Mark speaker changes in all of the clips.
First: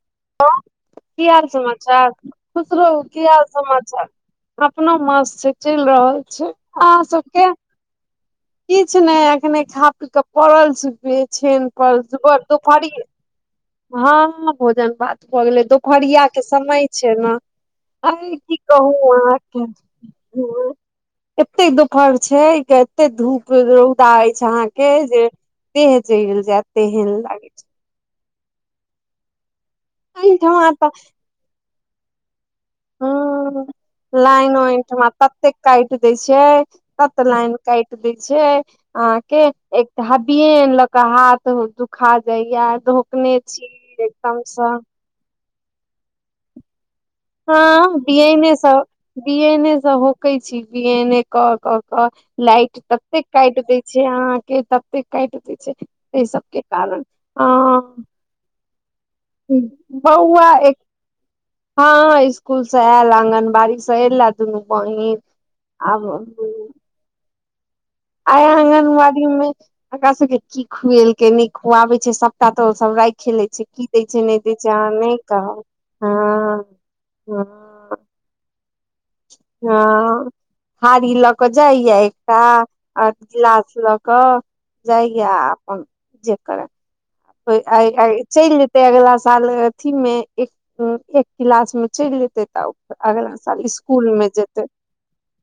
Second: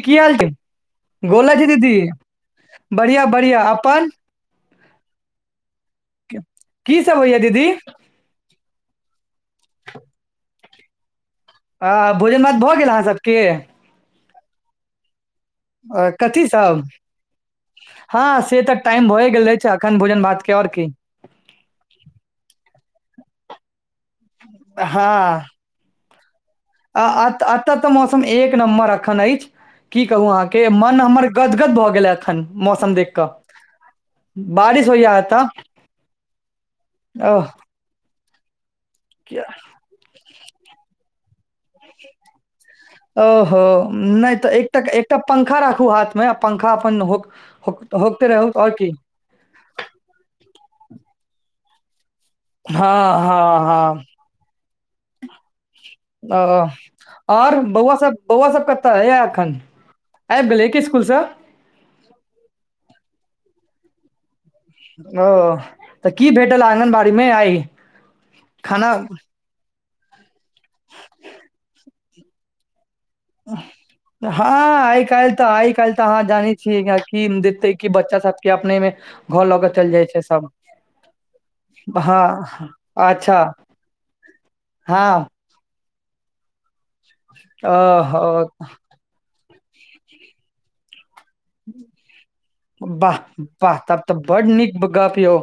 Speaker 1: की हाल छै
Speaker 2: हँ की हाल
Speaker 1: गोला छै दीदी
Speaker 2: समाचार, खुश रहू, की
Speaker 1: बढ़िया
Speaker 2: हाल
Speaker 1: बढ़िया अपन
Speaker 2: समाचार। अपनो मस्त छैय, चइल रहल छैय,
Speaker 1: की
Speaker 2: अहाँ
Speaker 1: सब होइया
Speaker 2: सबके।
Speaker 1: दीदी
Speaker 2: किछु नहि अखने खा पी क पड़ल छी बे छेन पर सुबह दुफहरियै।
Speaker 1: के
Speaker 2: हँ भोजन भात भऽ गेलै
Speaker 1: आ,
Speaker 2: दुपहरिया के
Speaker 1: कथी सब
Speaker 2: समय छैय न। अहि
Speaker 1: हँ
Speaker 2: की
Speaker 1: से तऽ
Speaker 2: कहू
Speaker 1: टाइम भए
Speaker 2: अहाॅ
Speaker 1: गेल
Speaker 2: के
Speaker 1: अछि अखन भोजन भात के आओर
Speaker 2: [unintelligible]
Speaker 1: की
Speaker 2: एते दुपहर छैय के एते धूप रौदा अएछ अहाँ के जे देह जैल जायत। तेहन
Speaker 1: अऽ,
Speaker 2: लागै
Speaker 1: एतऽ तऽ मौसम एक नम्बर एखन अछि, की
Speaker 2: छै
Speaker 1: कहू, अहाँके
Speaker 2: एहिठमा तऽ
Speaker 1: मन हमर गदगद भऽ गेले एखन मौसम देख। कऽ
Speaker 2: हूँ लाइन
Speaker 1: बारिश
Speaker 2: ओइठमा
Speaker 1: होइया एतऽ
Speaker 2: तते काटि दै छिय, तत
Speaker 1: ओह
Speaker 2: लाइन काइट दै छैय अहाँके
Speaker 1: क्या-
Speaker 2: एक हबियन लऽ के हाथ दुखा जाइया। धोकने
Speaker 1: ओहो,
Speaker 2: छी
Speaker 1: नहि तऽ
Speaker 2: एकदमसँ
Speaker 1: एकटा-एकटा पंखा राखू, हाथमे पंखा अपन होक होक-
Speaker 2: हँ, बी
Speaker 1: होकते रहू आओर
Speaker 2: एनेसँ
Speaker 1: की
Speaker 2: बी एनेसँ होकै छी, बी एने कऽ कऽ कऽ लाइट
Speaker 1: हँ
Speaker 2: तते
Speaker 1: हँ
Speaker 2: काटि दै
Speaker 1: हँ
Speaker 2: छैय, अहाँके तते काटि दै छैय, एहि सभके कारण
Speaker 1: और
Speaker 2: हँ
Speaker 1: बौआसँ बौआसँ कता ये अखन, आ
Speaker 2: बौआ
Speaker 1: गेलै
Speaker 2: एक
Speaker 1: की स्कुलसँ।
Speaker 2: हँ, इसकुल से आयल आगनबाड़ी से एयला दुनू बहीन
Speaker 1: ओ
Speaker 2: आब
Speaker 1: तऽ की भेटल आङगनबाड़ी मे आइ
Speaker 2: आय
Speaker 1: खाना
Speaker 2: आंगनबाड़ी में एकरा सबके की खुएलके नै खुआबे छैय सबटा तऽ उ सब राइख
Speaker 1: हँ, आइ काल्हि तऽ
Speaker 2: कहब
Speaker 1: आइ काल्हि तऽ
Speaker 2: हँ
Speaker 1: अहाँ जानै छियै की इकरा कीन
Speaker 2: हँ
Speaker 1: देतै। की बच्चा सब के अपने में घर लऽ के चल जाय छैय सब।
Speaker 2: थाड़ी लऽ क जाइया एकटा
Speaker 1: हँ
Speaker 2: आ
Speaker 1: अच्छा
Speaker 2: गिलास लऽ कऽ। जाइय
Speaker 1: हँ
Speaker 2: अपन जे करै।
Speaker 1: ओ
Speaker 2: आई-आई चलि जेतै अगला साल अथी मे एक एक क्लासमे चलि जेतै तब
Speaker 1: वाह
Speaker 2: अगला साल
Speaker 1: वाह तब तऽ
Speaker 2: इसकुलमे
Speaker 1: बड
Speaker 2: जेतै।
Speaker 1: नीक गप यौ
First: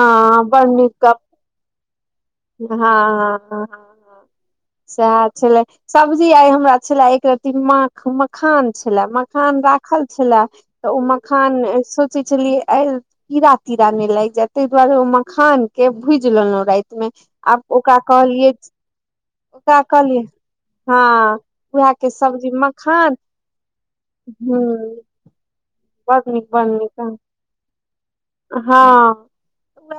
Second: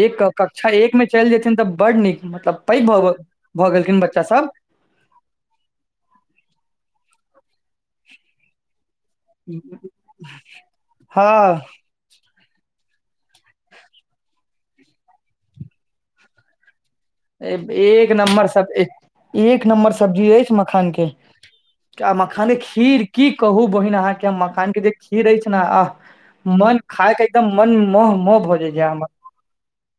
Speaker 1: एक
Speaker 2: बड़
Speaker 1: कक्षा
Speaker 2: नीक
Speaker 1: एकमे
Speaker 2: गप
Speaker 1: चलि जेथिन तऽ बड्ड नीक, मतलब
Speaker 2: हँ
Speaker 1: पैघ
Speaker 2: हँ
Speaker 1: भऽ
Speaker 2: हँ हँ
Speaker 1: भऽ गेलखिन
Speaker 2: हँ
Speaker 1: बच्चासभ।
Speaker 2: सएह छलै सब्जी, आइ हमरा छल एक रति माख मखान छलै। मखान राखल छलए तऽ ओ
Speaker 1: हँ
Speaker 2: मखान शु सोचलियै आएल कीड़ा तीड़ा नहि लागि जाय ताहि दुआरे ओ मखान के भुज लेलहुं राइत।
Speaker 1: एक नम्बर सब, एक
Speaker 2: ओकरा
Speaker 1: नम्बर
Speaker 2: कहलियै
Speaker 1: सब्जी अएछ मखान। खान
Speaker 2: हँ उएह
Speaker 1: के आ मखान
Speaker 2: सब्जी
Speaker 1: के खीर
Speaker 2: मखान
Speaker 1: की कहू बहिन अहाँके हम मखान के जे खीर ऐछ नऽ आह।
Speaker 2: बड नीक बड
Speaker 1: मन
Speaker 2: नीक आ
Speaker 1: खाय के एकदम मन मोह-मोह हो जाइ हमर।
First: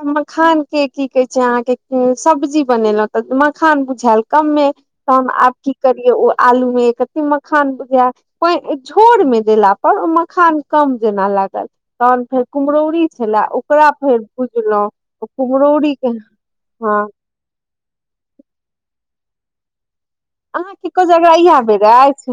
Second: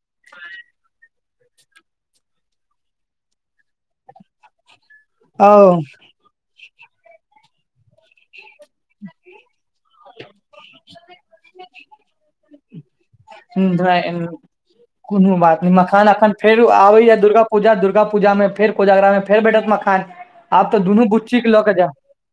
Speaker 2: मखानके की कहै छैय, अहाँके सब्जी बनेलहुँ तऽ मखान बुझायल कमे। त आब की
Speaker 1: हमर
Speaker 2: करिये ओ आलू मे के मखान प झोर में देला आओर ओ मखान कम जेना लागल तहन फेर कुम्हरौरी छलए ओकरा फेर
Speaker 1: ओ
Speaker 2: बुजलहुँ
Speaker 1: कोनो बात नहि मखान
Speaker 2: कुम्हरौरीके
Speaker 1: अखन फेर
Speaker 2: हँ।
Speaker 1: आबैया दुर्गा पूजा, दुर्गा पूजामे फेर कोजागरा मे फेर बैठत मखान। आब तऽ
Speaker 2: अहाँके
Speaker 1: दुनू
Speaker 2: कोजगरा
Speaker 1: गुच्ची के
Speaker 2: इएह
Speaker 1: लऽ के
Speaker 2: बेर
Speaker 1: जाएब।
Speaker 2: अछि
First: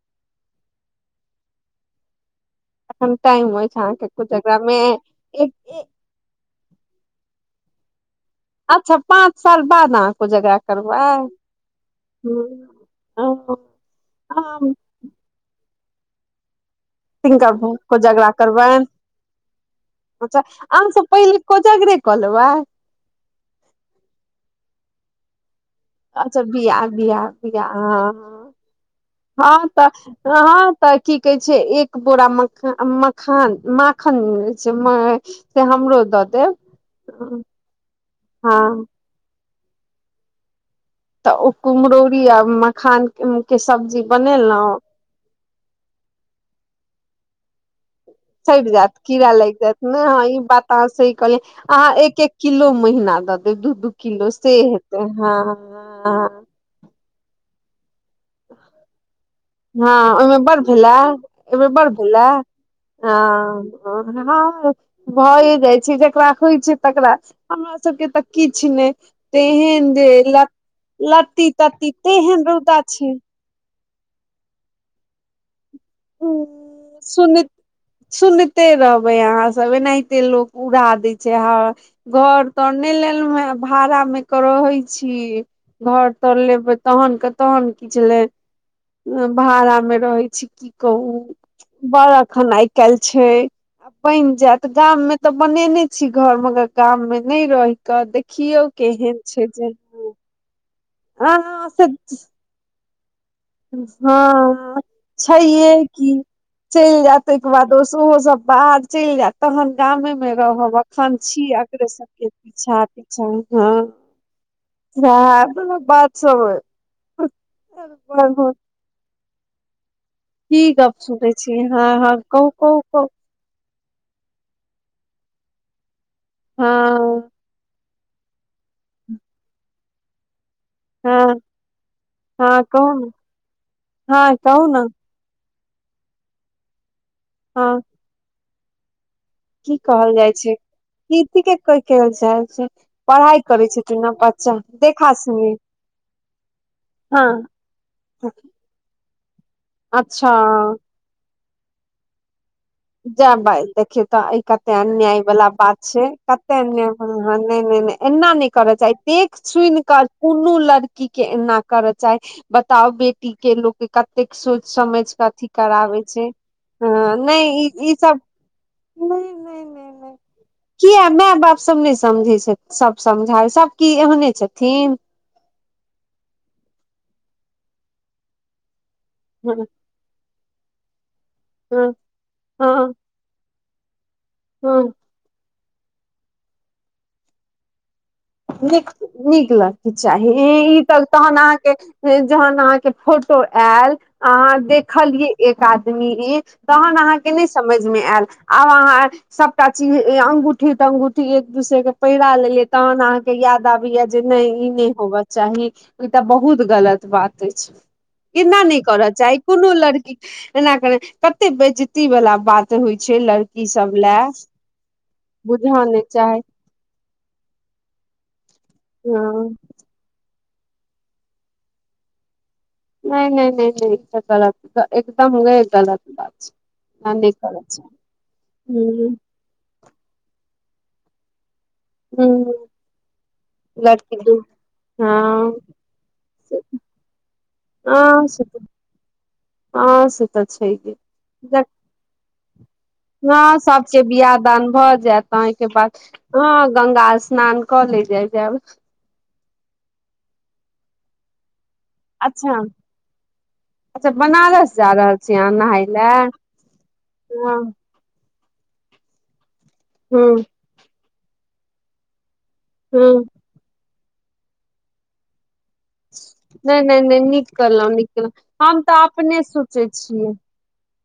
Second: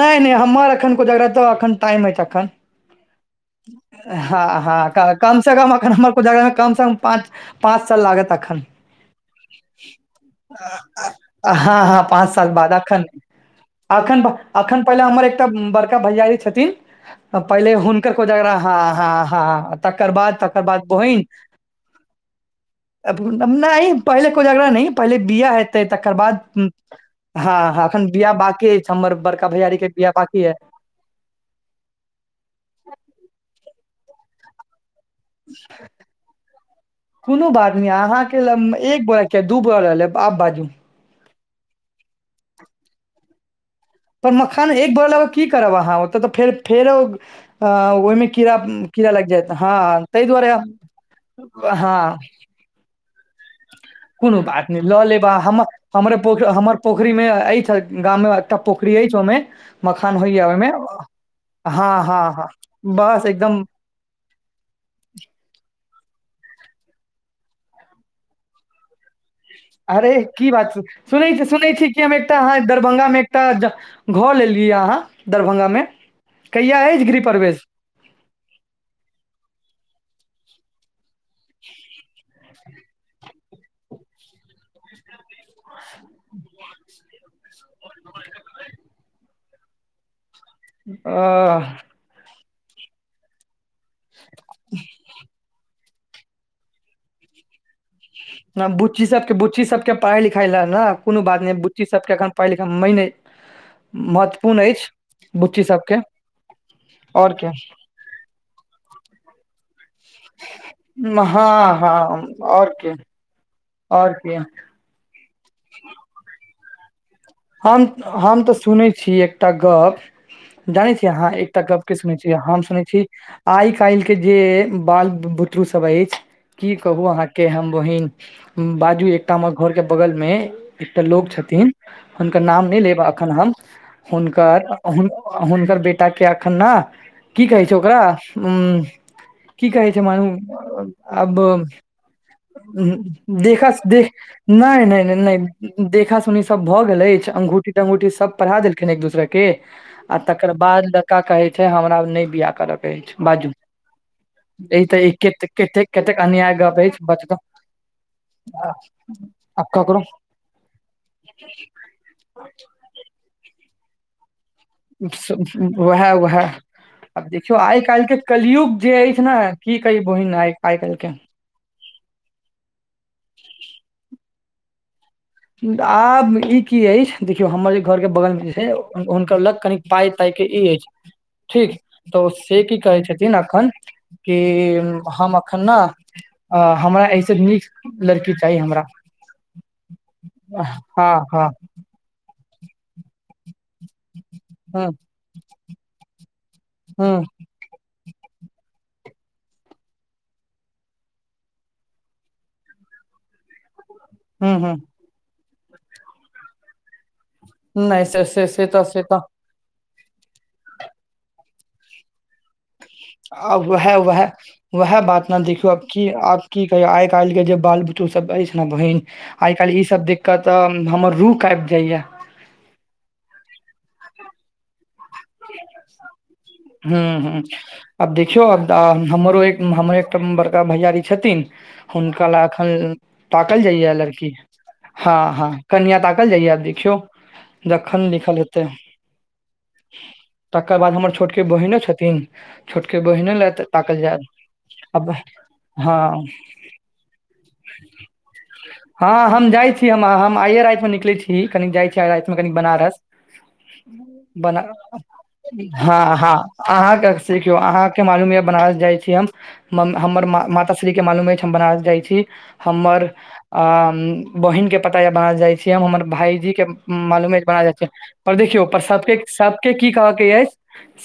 Speaker 1: नै नै हमर एखन कोजगड़ा तऽ एखन टाइम हऽ एखन।
Speaker 2: एखन टाइम अछि अहाँके कोजगरा
Speaker 1: हँ
Speaker 2: मे
Speaker 1: हँ कम
Speaker 2: एक
Speaker 1: से कम एखन हमर। कम सँ कम पाँच-पाँच साल लागैतक।
Speaker 2: अच्छा पाँच साल बाद अहाँ कोजगरा करबै
Speaker 1: हँ हँ पाँच साल बाद अखन।
Speaker 2: ह
Speaker 1: अखन-अखन पहिले हमर एकटा बड़का भैयारी छथिन।
Speaker 2: तिनकर
Speaker 1: पहिले हुनकर
Speaker 2: कोजगरा
Speaker 1: हँ
Speaker 2: करबनि,
Speaker 1: हँ हँ तकर बाद
Speaker 2: अच्छा,
Speaker 1: तकर बाद
Speaker 2: आमस
Speaker 1: बहिन
Speaker 2: पहिले कोजगरे। कलबा।
Speaker 1: नहि, पहिले कोइ झगड़ा नहि पहिले बििया ह। ते तकर बाद,
Speaker 2: अच्छा बिआ बिआ बिआ
Speaker 1: हँ, अखन बिियाह
Speaker 2: हँ
Speaker 1: बाकी अछि हमर बड़का
Speaker 2: हँ तऽ
Speaker 1: भैयारीकेँ, के बिियाह बाकी है।
Speaker 2: हँ तऽ की कहे छै, एक बोरा मख मखान माखन छै। से हमरो दऽ देब
Speaker 1: कोनो बात नहि अहाँके ल
Speaker 2: हँ
Speaker 1: एक ब कि दू बो लेब आब बाजू।
Speaker 2: तऽ ओ कुम्हरौरी आ मखान के सब्जी।
Speaker 1: पर मखान
Speaker 2: बनेलहुँ
Speaker 1: एक भ ल की करब, अहाँ ओतऽ तऽ फेर फेरो ओहिमे।
Speaker 2: छँटि जायत, कीड़ा लागि जायत ने हँ, ई बात तऽ अहाँ सी कहलियै अहाँ
Speaker 1: हँ
Speaker 2: एक-एक किलो महिीना दत।
Speaker 1: कोनो बात नै ल लेब अहाँ हम हमरे पोख
Speaker 2: हँ
Speaker 1: हमर पोखरी मे अछि। गाम मे अत पोखरी अछि ओमे
Speaker 2: हँ
Speaker 1: मखान
Speaker 2: ओहिमे
Speaker 1: होइया
Speaker 2: बड़
Speaker 1: ओइमे।
Speaker 2: भेलै एहिमे
Speaker 1: हँ हँ हँ बस एकदम।
Speaker 2: हुं आ। भए जाइ छै जकरा होइ छै तकरा हमरा सबके त किछ नै। तेहेन
Speaker 1: अरे
Speaker 2: देह ल
Speaker 1: की बात सुनै
Speaker 2: लती तती तेहेन रौदा। छै
Speaker 1: त ज घर लेलियैया अहाँ दरभंगा मे कहिआ अछि गिरिह परवेश।
Speaker 2: सुनिते रहबै अहाँ सब एनाहिते लोक उड़ा दै छै हं घर। तने लेलौंहें भाड़ा मे क रहै छी। घर तर लेबै तहन क तहन। किछ नै उं भाड़ा मे रहै छी की कहू
Speaker 1: अ
Speaker 2: बर अखन आइ। कैल छै बनि जाएत गाम में त बनेने। छी घर मे गाम मे नै रहिक देखियौ केहन छै जे।
Speaker 1: सब पढ़ाइ लिखाइ ल ने कोनो
Speaker 2: हँ
Speaker 1: बात नै बुच्ची सबके एखन पढ़ाइ लिखाई मे मायने।
Speaker 2: हँअं
Speaker 1: बुच्ची
Speaker 2: छैहे
Speaker 1: सबके
Speaker 2: की चलि जाएत
Speaker 1: आओर के
Speaker 2: तेकर बाद स ओहो सब। बाहर चलि जाएत तहन गामे मे रहब अखन
Speaker 1: हँ
Speaker 2: छी अकरे सभ
Speaker 1: हँ
Speaker 2: ल।
Speaker 1: आओर
Speaker 2: छात
Speaker 1: के
Speaker 2: छन
Speaker 1: आओर के
Speaker 2: इहेवला बात सब ऐ।
Speaker 1: हमत हम त सुनै छी एकटा गप।
Speaker 2: की
Speaker 1: जानै
Speaker 2: गप
Speaker 1: छियै अहाँ
Speaker 2: सुनै छी
Speaker 1: एकटा गप
Speaker 2: हँ
Speaker 1: की
Speaker 2: हँ
Speaker 1: सुनै छी
Speaker 2: कहू
Speaker 1: हम
Speaker 2: कहू
Speaker 1: सुनै छी।
Speaker 2: कहू
Speaker 1: आइ कालि के जे बाल बु बुतरु सब अछि की कहु अहाँ।
Speaker 2: हँ
Speaker 1: के हम बहिन बाजू एकटा हमर घर के बगल मे एकटा लोग
Speaker 2: हँ
Speaker 1: छथिन। हुनकर
Speaker 2: हँ
Speaker 1: नाम नै
Speaker 2: कहू
Speaker 1: लेब
Speaker 2: ने
Speaker 1: एखन हम
Speaker 2: हँ
Speaker 1: हुनकर
Speaker 2: कहू ने
Speaker 1: हुन। आ हुनकर बेटा के एखन ने की कहै छै
Speaker 2: हँ
Speaker 1: ओकरा उं। की कहै छै मानू आब आब
Speaker 2: की के कोई कहल जाइ छै
Speaker 1: उहुं
Speaker 2: पढ़ाइ करै
Speaker 1: देखासु दे
Speaker 2: छथिन ने बच्चा
Speaker 1: नै नै
Speaker 2: देखा
Speaker 1: नै नै
Speaker 2: सुनी
Speaker 1: देखा सुनी सभ भ। भ गेल अछि,
Speaker 2: हँ
Speaker 1: अंगुठी तंगुठी सब पहिरा देलखिन एक दोसराके आ
Speaker 2: अच्छा
Speaker 1: तकर बाद ल लड़का कहै छै हमरा आब नै बिआह करके।
Speaker 2: जा भाइ देखियौ त ई कते
Speaker 1: तऽ ई
Speaker 2: अन्याय वला
Speaker 1: कतेक
Speaker 2: बात
Speaker 1: कतेक
Speaker 2: छै
Speaker 1: कतेक
Speaker 2: कते
Speaker 1: गप
Speaker 2: अन्याय
Speaker 1: अछि
Speaker 2: ब ह
Speaker 1: बचगाँव
Speaker 2: नै नै नै। एना नै करक चाही देखि
Speaker 1: आब
Speaker 2: सुनिक।
Speaker 1: ककरो
Speaker 2: कुनू लड़की के एना कर चाही बताओ बेटी के लोके। कतेक सोचि समझि कऽ अथी कराबै छै। हँ नहि ई ई
Speaker 1: काल्हिके
Speaker 2: सब
Speaker 1: कलयुग जे अछि
Speaker 2: नहि
Speaker 1: ने
Speaker 2: नहि
Speaker 1: की
Speaker 2: नहि
Speaker 1: कही
Speaker 2: नहि
Speaker 1: बहिन आइ आइ
Speaker 2: किया
Speaker 1: काल्हिके।
Speaker 2: माय बाप सब नै समझै छथि सब समझाइ सब की एहने छथिन?
Speaker 1: आब ई की अछि, देखिऔ हमर जे घर के बगलमे जे छै, हुन हुनकर लग
Speaker 2: हँ
Speaker 1: कनी पाइ-ताइके ई अछि, ठीक?
Speaker 2: हँ
Speaker 1: तऽ ओ से की
Speaker 2: हँ
Speaker 1: कहै छथिन अखन कि
Speaker 2: हँ
Speaker 1: हम अखन ने अ हमरा एहिसँ नीक लड़की चाही हमरा।
Speaker 2: नीक नीक लड़की चाही,
Speaker 1: हँ
Speaker 2: ई तऽ तहन
Speaker 1: हँ
Speaker 2: अहाँकेँ से जहन अहाँके फोटो आएल अहाँ देखलियै एक आदमी ई तहन
Speaker 1: ह
Speaker 2: अहाँकेँ नहि स्- समझ मे आएल, आब अहाँ सबटा चीज ए अंगूठी-तंगूठी एक दूसरे के पहिरा लेलियै तहन अहाँ के याद आबैए जे नहि
Speaker 1: ह
Speaker 2: ई
Speaker 1: ह
Speaker 2: नहि होबक चाही, ई त बहुत गलत बात अछि।
Speaker 1: नहि से से
Speaker 2: एना
Speaker 1: से
Speaker 2: नहि
Speaker 1: तऽ से
Speaker 2: करक
Speaker 1: तऽ
Speaker 2: चाही। कोनो लड़की के एना केनाइ कतेक बेज्जती वला बात होइ छै
Speaker 1: आब
Speaker 2: लड़की
Speaker 1: उएह
Speaker 2: सब
Speaker 1: उएह
Speaker 2: लए
Speaker 1: उएह बात ने, देखियौ आब
Speaker 2: बुझऽ नहि
Speaker 1: की
Speaker 2: चाही
Speaker 1: आब की कहिऔ। आइ-काल्हिके जे बाल बुतरुसभ अछि ने बहिन, आइ
Speaker 2: हँ
Speaker 1: काल्हि ई सब देख कऽ तऽ हमर रूह कांपि जाइए।
Speaker 2: नहि नहि नहि नहि ई तऽ गलत ई तऽ एकदम्मे गलत बात छै।
Speaker 1: ह्म
Speaker 2: एना नहि
Speaker 1: ह्म,
Speaker 2: करऽ
Speaker 1: आब देखिऔ आब तऽ
Speaker 2: चाही
Speaker 1: हमरो एक उम्म हमर एक तऽ उम्म बड़का भैआरी छथिन, हुनका लए
Speaker 2: हूँ
Speaker 1: एखन ताकल जाइए लड़की। हँ हँ, कनिआँ ताकल जाइए आब देखिऔ जखन
Speaker 2: हँ
Speaker 1: लिखल
Speaker 2: से तऽ
Speaker 1: हेतै।
Speaker 2: हँ से तऽ
Speaker 1: तकर बाद
Speaker 2: छैहे
Speaker 1: हमर छोटके बहिने छथिन। छोटकी बहिनो लए
Speaker 2: हँ
Speaker 1: ताकल
Speaker 2: सभके
Speaker 1: जायत
Speaker 2: बिआह दान भऽ
Speaker 1: आब
Speaker 2: जाय ताहिके बाद
Speaker 1: हँ
Speaker 2: हँ, गंगा स्नान कऽ लै जाइ जाएब।
Speaker 1: हँ, हम जाइत छी हम हम आइए रातिमे निकलैत छी। कि कनि जाइ छियै आइ रातिमे कनि
Speaker 2: अच्छा
Speaker 1: बनारस,
Speaker 2: अच्छा
Speaker 1: ब-
Speaker 2: बनारस जा रहल छी अहाँ नहाय
Speaker 1: हँ
Speaker 2: लए
Speaker 1: हँ, अहाँके सीखियौ,
Speaker 2: हँ
Speaker 1: अहाँ के मालूम यए बनारस जाइ छी हम। म हमर
Speaker 2: हूँ
Speaker 1: माता श्रीके मालूम अछि हम बनारस जाइ छियै। हमर
Speaker 2: हूँ
Speaker 1: आ उम्म बहिनके पता यए बनारस जाइ फेर हमर भाायजीके
Speaker 2: नहि नहि नहि
Speaker 1: मालूम कि कि
Speaker 2: नीक
Speaker 1: बनारस जाइ छियै,
Speaker 2: केलहुँ नीक केलहुँ
Speaker 1: पर देखियौ,
Speaker 2: हम
Speaker 1: पर
Speaker 2: तऽ
Speaker 1: सभके
Speaker 2: अपने
Speaker 1: सभ के
Speaker 2: सोचै
Speaker 1: की कहयके
Speaker 2: छियै
Speaker 1: अछि?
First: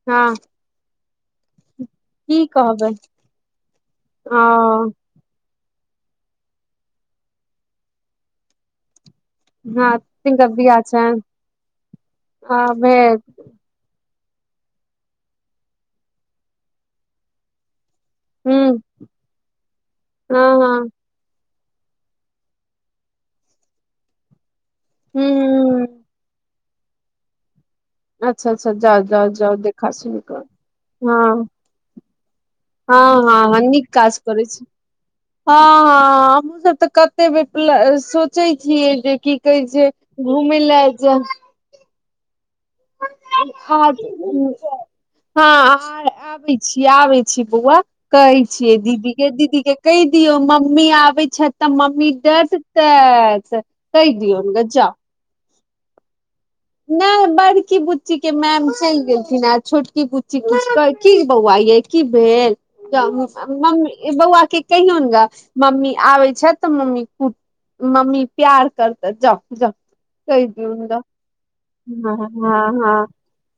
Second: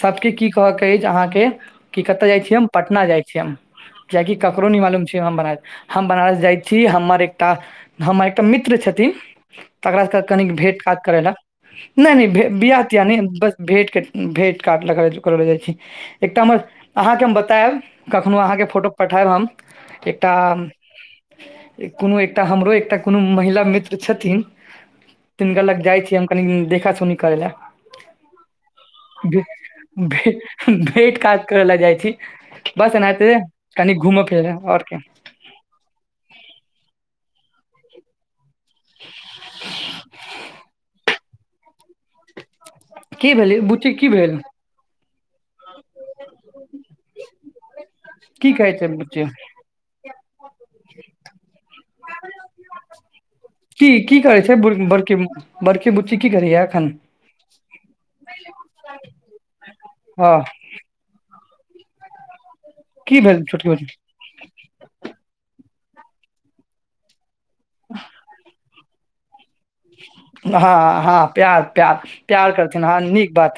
Speaker 1: सभकेँ
Speaker 2: हँ
Speaker 1: की कहयके अछि अहाँकेँ, कि कतय जाइ
Speaker 2: की
Speaker 1: छियै हम?
Speaker 2: कहबै
Speaker 1: पटना जाइ छियै हम। किएकि
Speaker 2: ओ
Speaker 1: ककरहु नहि मालूम छै हम बनारस, हम बनारस जाइ छी हमर एकटा हमर एकटा मित्र छथिन
Speaker 2: हँ
Speaker 1: तकरासँ कनि
Speaker 2: तिनकर
Speaker 1: कनिक भेट
Speaker 2: बियाह
Speaker 1: घाँट करय
Speaker 2: छनि
Speaker 1: लए। नहि नहि, भे
Speaker 2: आ
Speaker 1: बियाह तियाह
Speaker 2: भेल
Speaker 1: नहि, बस भेंट केक भेंट घाँट लगल करय लए जाइत छी। एकटा हमर, अहाँके हम बतायब कखनो अहाँकेँ
Speaker 2: हूँ
Speaker 1: फोटो पठायब हम, एकटा
Speaker 2: हँ हँ
Speaker 1: ए कोनो एकटा हमरो एकटा कोनो महिला मित्र छथिन
Speaker 2: हूँ
Speaker 1: तिनका लग
Speaker 2: हूँ
Speaker 1: जाइ छियै हम कनि देखा-सुनी करय लए।
Speaker 2: अच्छा अच्छा, जाउ जाउ
Speaker 1: भे,
Speaker 2: जाउ, देखा-सुनी
Speaker 1: भे,
Speaker 2: करू।
Speaker 1: भेट
Speaker 2: हँ।
Speaker 1: घाट करै लए जाइ छी बस
Speaker 2: हँ
Speaker 1: एनाहिते
Speaker 2: हँ हँ, नीक
Speaker 1: कनि
Speaker 2: काज
Speaker 1: घूमय फिरै
Speaker 2: करैत
Speaker 1: लए
Speaker 2: छी।
Speaker 1: आओर की
Speaker 2: हँ हँ, हमहूँ सभ तऽ कतेक बेर प्ला सोचोत छियै जे की कहैत छै घूमय लए जाउ।
Speaker 1: की भेलै
Speaker 2: हँ
Speaker 1: बुच्ची की भेल
Speaker 2: उम्म [unintelligible] हाँ आ र आबै छी आबै छी बौआ, कहै
Speaker 1: की
Speaker 2: छियै
Speaker 1: छै बुच्ची
Speaker 2: दीदीकेँ दीदीकेँ कहि दियौ मम्मी आबै छथि त मम्मी डटतैथ,
Speaker 1: की
Speaker 2: कहि
Speaker 1: की करै
Speaker 2: दिऔन ग जाउ।
Speaker 1: [unintelligible] बड़की बुची कि करैये?
Speaker 2: नहि बड़की बुच्ची के मैम चलि गेलथिन आ छोटकी
Speaker 1: हँ
Speaker 2: बुच्ची किछु की बौआ यै की भेल, त
Speaker 1: की भेल छोटकी बुच्ची
Speaker 2: मम्मी बौआ के कहियौन गे मम्मी आबे छथि त मम्मी कुटती, मम्मी प्यार करतैथ, जाउ जाउ कहि दियोन गे।
Speaker 1: हाँ प्यार प्यार
Speaker 2: हाँ
Speaker 1: प्यार
Speaker 2: हाँ
Speaker 1: करथिन हँ
Speaker 2: हाँ।
Speaker 1: नीक बात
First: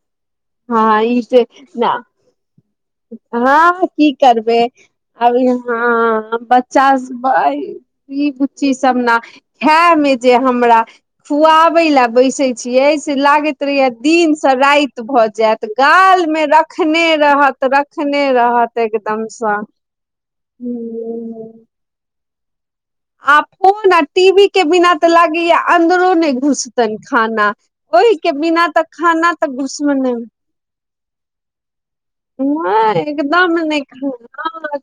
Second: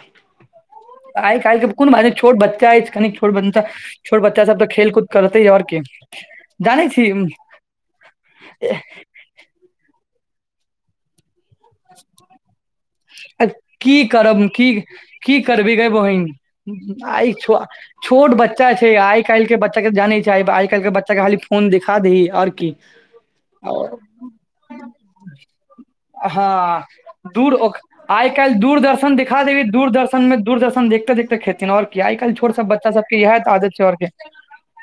Speaker 2: हाँ ई
Speaker 1: आइ
Speaker 2: से
Speaker 1: काल्हि के
Speaker 2: नै,
Speaker 1: कोन बात छै, छोट बच्चा अछि कनिक छोट बच्चा
Speaker 2: हाँ की
Speaker 1: छोट बच्चा सब
Speaker 2: करबै।
Speaker 1: तऽ खेलकूद
Speaker 2: अभी
Speaker 1: करतै आओर की
Speaker 2: हाँ
Speaker 1: जानै
Speaker 2: बच्चा,
Speaker 1: छी उम्म,
Speaker 2: ई बुच्ची सब ना। खाय मे जे हमरा, खुआबै ले जे बैसे छियै
Speaker 1: अ,
Speaker 2: लागैत रहैये
Speaker 1: की
Speaker 2: दिन
Speaker 1: करब
Speaker 2: से
Speaker 1: की
Speaker 2: राति भ
Speaker 1: की
Speaker 2: जायत,
Speaker 1: करबी गै
Speaker 2: गाल
Speaker 1: बहिन
Speaker 2: मे रखने
Speaker 1: आइ छो
Speaker 2: रहत रखने
Speaker 1: छोट बच्चा
Speaker 2: रहत
Speaker 1: छै आइ
Speaker 2: एकदम
Speaker 1: काल्हि
Speaker 2: से
Speaker 1: के बच्चा
Speaker 2: हुँ।
Speaker 1: खेबही और की।
Speaker 2: आब फोन फोन आ टीवी के बिना त लगैये अन्दरो नहि
Speaker 1: हँ
Speaker 2: घुसतनि खाना
Speaker 1: दूर ओक
Speaker 2: ओहि
Speaker 1: आइ
Speaker 2: के
Speaker 1: काल्हि
Speaker 2: बिना तऽ
Speaker 1: दूरदर्शन
Speaker 2: खाना
Speaker 1: देखा
Speaker 2: तऽ
Speaker 1: देबही,
Speaker 2: घुसबे नहि
Speaker 1: दूरदर्शन मे दूरदर्शन देखते देखते खेथिन और कियाकि आइ काल्हि के छोट सब बच्चा
Speaker 2: नहि
Speaker 1: सबके यैह त आदत छैय और कि।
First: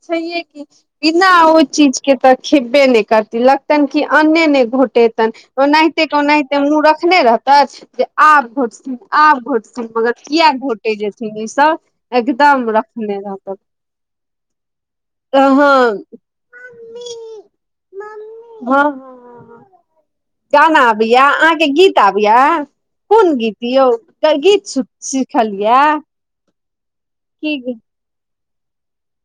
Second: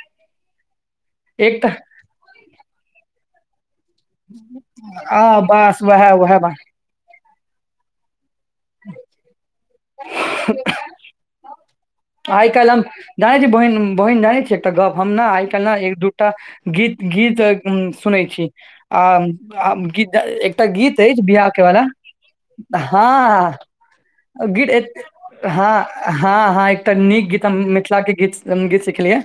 Speaker 2: छैेये कि, बिना ओ
Speaker 1: एक तऽ
Speaker 2: चीज के त खेबे नहि करती ल लगतैन कि अन्ने नहि घोटेतनि,
Speaker 1: आ बस
Speaker 2: ओनाहिते
Speaker 1: वएह
Speaker 2: के
Speaker 1: वएह बात
Speaker 2: ओनाहिते मुह मे रखने रहतैथ जे आब घोटथिन आब घोटथिन मगर किया घोटे जेथिन ई सब।
Speaker 1: आइ
Speaker 2: एकदम
Speaker 1: काल्हि हम
Speaker 2: रखने
Speaker 1: जानै छियै
Speaker 2: रहत
Speaker 1: बहिन, बहिन जानै छियै एकटा गप हम ने आइ
Speaker 2: हँ
Speaker 1: काल्हि ने एक
Speaker 2: हँ
Speaker 1: दू त एकटा गी गीत सुनै छियै
Speaker 2: हँ
Speaker 1: आ
Speaker 2: हँ
Speaker 1: आ गीत ए
Speaker 2: गाना आबै या अहाँ के गीत आबै या कोन
Speaker 1: हँ
Speaker 2: गीत यौ गीत सुन सिखल या।
Speaker 1: ह ह एकटा नीक गीत हम मिथिला के गीत- गीत सिखलियैये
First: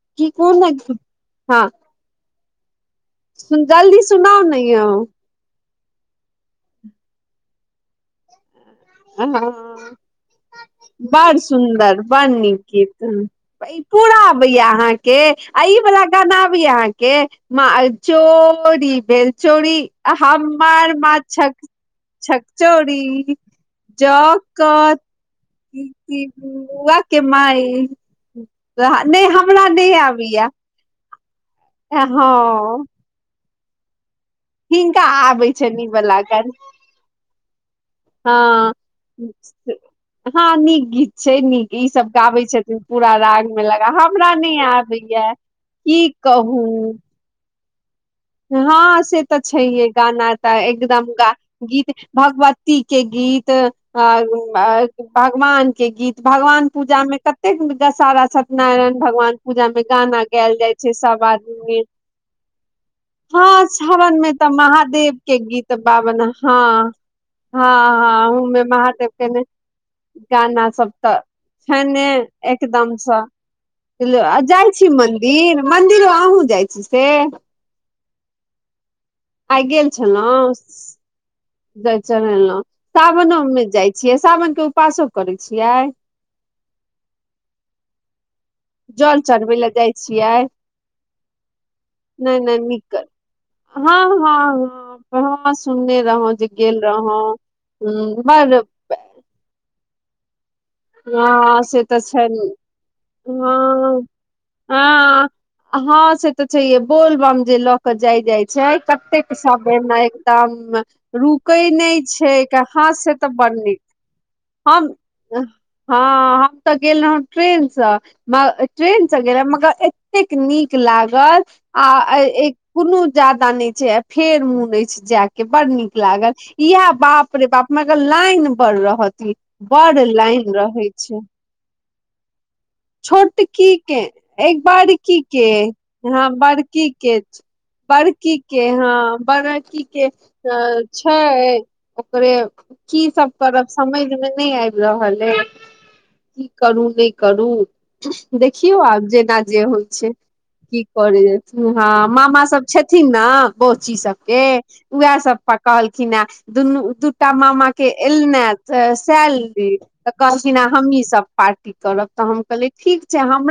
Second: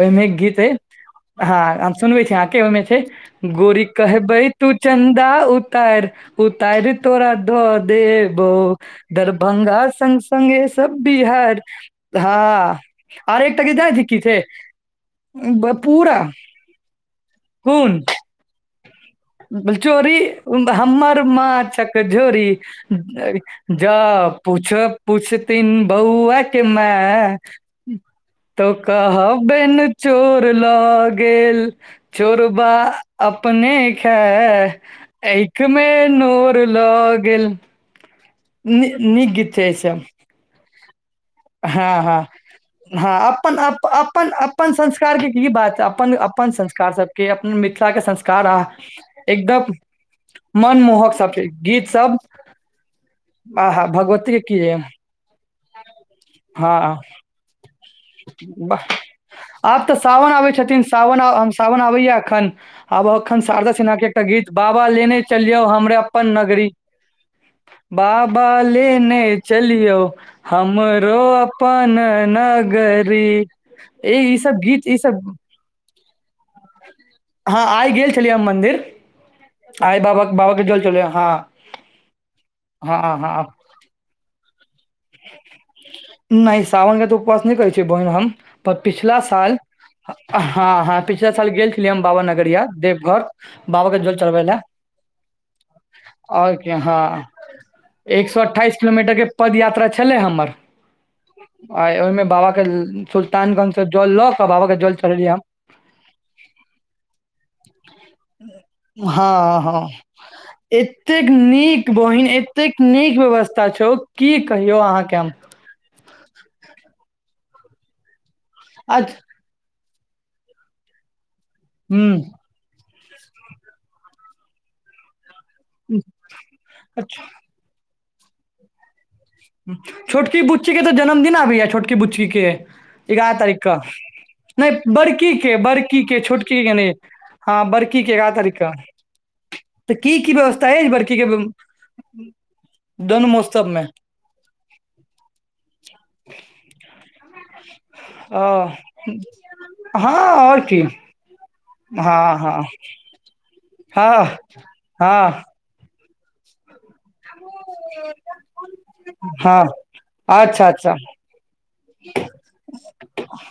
Speaker 1: ओय मे
Speaker 2: की
Speaker 1: गीत
Speaker 2: कोन
Speaker 1: ऐछ
Speaker 2: हँ
Speaker 1: हम सुनवेै छी अहाँ के ओय मे छै
Speaker 2: सुन
Speaker 1: गोरी
Speaker 2: जल्दी
Speaker 1: कहेबै
Speaker 2: सुनाउ ने
Speaker 1: तू
Speaker 2: यौ
Speaker 1: चंन्दा उता तैर उतैर तोरा द देबो
Speaker 2: हँ
Speaker 1: दरभंगा संग - संगे सब
Speaker 2: बड़
Speaker 1: बिहार
Speaker 2: सुन्दर बड़
Speaker 1: हँ
Speaker 2: नीक गीत,
Speaker 1: आर एकटा गीत जानै छी
Speaker 2: पूरा
Speaker 1: की छै
Speaker 2: अबैये अहाँ के, आ इ
Speaker 1: ब-
Speaker 2: वला
Speaker 1: पूरा
Speaker 2: गाना या अहां के अहा
Speaker 1: कोन
Speaker 2: चोरी भेल चोरी मार
Speaker 1: हमर
Speaker 2: माछक छक चोरी। जौ
Speaker 1: जाउ पूछ -पूछथिन
Speaker 2: कथी
Speaker 1: बौआ के
Speaker 2: बौआ के
Speaker 1: माय
Speaker 2: माइ
Speaker 1: त
Speaker 2: नहि हमरा
Speaker 1: कहबैन
Speaker 2: नहि
Speaker 1: चोर
Speaker 2: आबैया
Speaker 1: ल गेल ल गेल, चोरबा
Speaker 2: हँ
Speaker 1: अपने खाएत
Speaker 2: हिनका
Speaker 1: त
Speaker 2: आबै
Speaker 1: आंखि
Speaker 2: छनि ई
Speaker 1: मे
Speaker 2: वला गाना
Speaker 1: नौर ल गेल नी- नीक गीत छैय इ सब।
Speaker 2: हाँ नीक गीत। छैय नीक ई
Speaker 1: हँ
Speaker 2: सब
Speaker 1: हँ
Speaker 2: गाबै छथिन पूरा
Speaker 1: हँ
Speaker 2: राग
Speaker 1: अपन
Speaker 2: मे
Speaker 1: अप
Speaker 2: लगा,
Speaker 1: अपन
Speaker 2: हमरा नै
Speaker 1: अपन संस्कार
Speaker 2: आबैये।
Speaker 1: बात
Speaker 2: की
Speaker 1: अपन अपन
Speaker 2: कहू।
Speaker 1: संस्कार सबके के अपन मिथिला के संस
Speaker 2: ह से त छैहे गाना त एकदम
Speaker 1: मनमोहक
Speaker 2: गा
Speaker 1: सब छै
Speaker 2: गीत
Speaker 1: सब
Speaker 2: भगवत ती के गीत
Speaker 1: आहा
Speaker 2: और
Speaker 1: भगवती के की
Speaker 2: भगवान के गीत, भगवान
Speaker 1: हँ
Speaker 2: पूजामे कतेक नीक सारा
Speaker 1: वाह
Speaker 2: त्यनारायण भगवान पूजा में
Speaker 1: आब तऽ
Speaker 2: गाना
Speaker 1: सावन आबै
Speaker 2: गायल जाय
Speaker 1: छथिन
Speaker 2: छै
Speaker 1: सावन
Speaker 2: सब
Speaker 1: आ हम
Speaker 2: आदमी
Speaker 1: सावन
Speaker 2: मिल
Speaker 1: आबैया एखन आब
Speaker 2: ह
Speaker 1: एखन शारदा सिन्हा के
Speaker 2: सावन
Speaker 1: एकटा
Speaker 2: मे त
Speaker 1: गीत बाबा
Speaker 2: महादेव
Speaker 1: लेने
Speaker 2: के
Speaker 1: चलियौ
Speaker 2: गीत
Speaker 1: हमरे
Speaker 2: गावल
Speaker 1: अपन नगरी
Speaker 2: हां हां अहु
Speaker 1: बाबा
Speaker 2: मे महादेव
Speaker 1: लेने
Speaker 2: के नै
Speaker 1: चलियौ
Speaker 2: अपना सब त
Speaker 1: हमरो
Speaker 2: छै
Speaker 1: अपन
Speaker 2: ने एकदम से,
Speaker 1: नगरी ए ई
Speaker 2: आ
Speaker 1: सब
Speaker 2: जाय
Speaker 1: गीत
Speaker 2: छी
Speaker 1: ई सब
Speaker 2: मंदिर मंन्दिरो अहुं जाय छी से
Speaker 1: हँ आय गेल छेलियै हम मंदिर,
Speaker 2: आइ गेल
Speaker 1: आय बाबा - बाबा
Speaker 2: छलहुँ
Speaker 1: के जल चढ़ेलियैन।
Speaker 2: जल चढ़ेलौ, सावनो मे जाय, सावन के उपासो करै छियै?
Speaker 1: नै सावन के त उपवास नै करेै छीयै बहिन हम, पर पिछला
Speaker 2: जल चढ़बै
Speaker 1: साल
Speaker 2: लए जाइ छियै
Speaker 1: ह ह पि पिछला साल गेल छेलियै हम बाबा
Speaker 2: नहि नहि
Speaker 1: नगरिया
Speaker 2: नीक
Speaker 1: देवघर, बाबा के जल चढ़बेै ले
Speaker 2: हम सुनने रहौं जे गेल
Speaker 1: हँ
Speaker 2: रहौं, हूँ
Speaker 1: एक
Speaker 2: बड़
Speaker 1: [unintelligible] किलोमीटर के पद यात्रा छलै हमर
Speaker 2: हँ से तऽ
Speaker 1: आय ओय मे
Speaker 2: छै
Speaker 1: बाबा के सुल्तानगंज से जल ल के बाबा के जल चढ़ेलियैन।
Speaker 2: हं से त छहिये बोलबम जे ल के जाय -जाय छै, कतेक
Speaker 1: हँ
Speaker 2: समय
Speaker 1: हँ
Speaker 2: मे एकदम
Speaker 1: एतेक
Speaker 2: रुकै नै
Speaker 1: नीक बहिन
Speaker 2: छै।
Speaker 1: एतेक
Speaker 2: हं से
Speaker 1: नीक
Speaker 2: त बड़
Speaker 1: व्यवस्था
Speaker 2: नीक
Speaker 1: छौ की कहियौ
Speaker 2: हम
Speaker 1: अहाँके
Speaker 2: ह हम त गेल रहौं ट्रेन स, ट्रेन
Speaker 1: आज
Speaker 2: स गेल मगर ए एतेक नीक लागल आ
Speaker 1: हम्म
Speaker 2: एक कोनो ज्यादा नै छै आ फेर मोन ऐछ जाए के बड़ नीक लागल इएह
Speaker 1: अच्छा हूँ
Speaker 2: बाप रे बाप मगर लाइन बड़ रहत इ बड़ लाइन
Speaker 1: ठीक अछि
Speaker 2: रहै
Speaker 1: ते
Speaker 2: छै
Speaker 1: जन्मदिन आबै या छोटकी बुच्ची के तारीख
Speaker 2: छोटकी
Speaker 1: क
Speaker 2: के एक
Speaker 1: नहि
Speaker 2: बड़की के
Speaker 1: बड़की के
Speaker 2: हं
Speaker 1: छोटकी
Speaker 2: बड़की
Speaker 1: नहि
Speaker 2: के के
Speaker 1: हँ के एगारह
Speaker 2: बड़की
Speaker 1: तारीख
Speaker 2: के
Speaker 1: क
Speaker 2: हँ बड़की
Speaker 1: तऽ
Speaker 2: की के
Speaker 1: व्यवस्था अछि बड़की के
Speaker 2: छैय ओकरे, की
Speaker 1: दुनू
Speaker 2: सब
Speaker 1: महोत्सव
Speaker 2: करत समझ मे नै आबै रहल अछि की करू नै करू देखियौ आब जेना जे होय छै,
Speaker 1: हँ आओर
Speaker 2: कि
Speaker 1: की
Speaker 2: करी
Speaker 1: हँ
Speaker 2: हं मामा
Speaker 1: हँ
Speaker 2: सब छथिन ने बौची
Speaker 1: हँ
Speaker 2: सबके उएह सब
Speaker 1: हँ
Speaker 2: कहलखिने, दुनू-दु टा मामा के एलैने त
Speaker 1: हँ
Speaker 2: सैलरी त कहलखिन हैं
Speaker 1: अच्छा अच्छा
Speaker 2: हमही सबटा की करब त हम कहलियै ठीक छै हमरा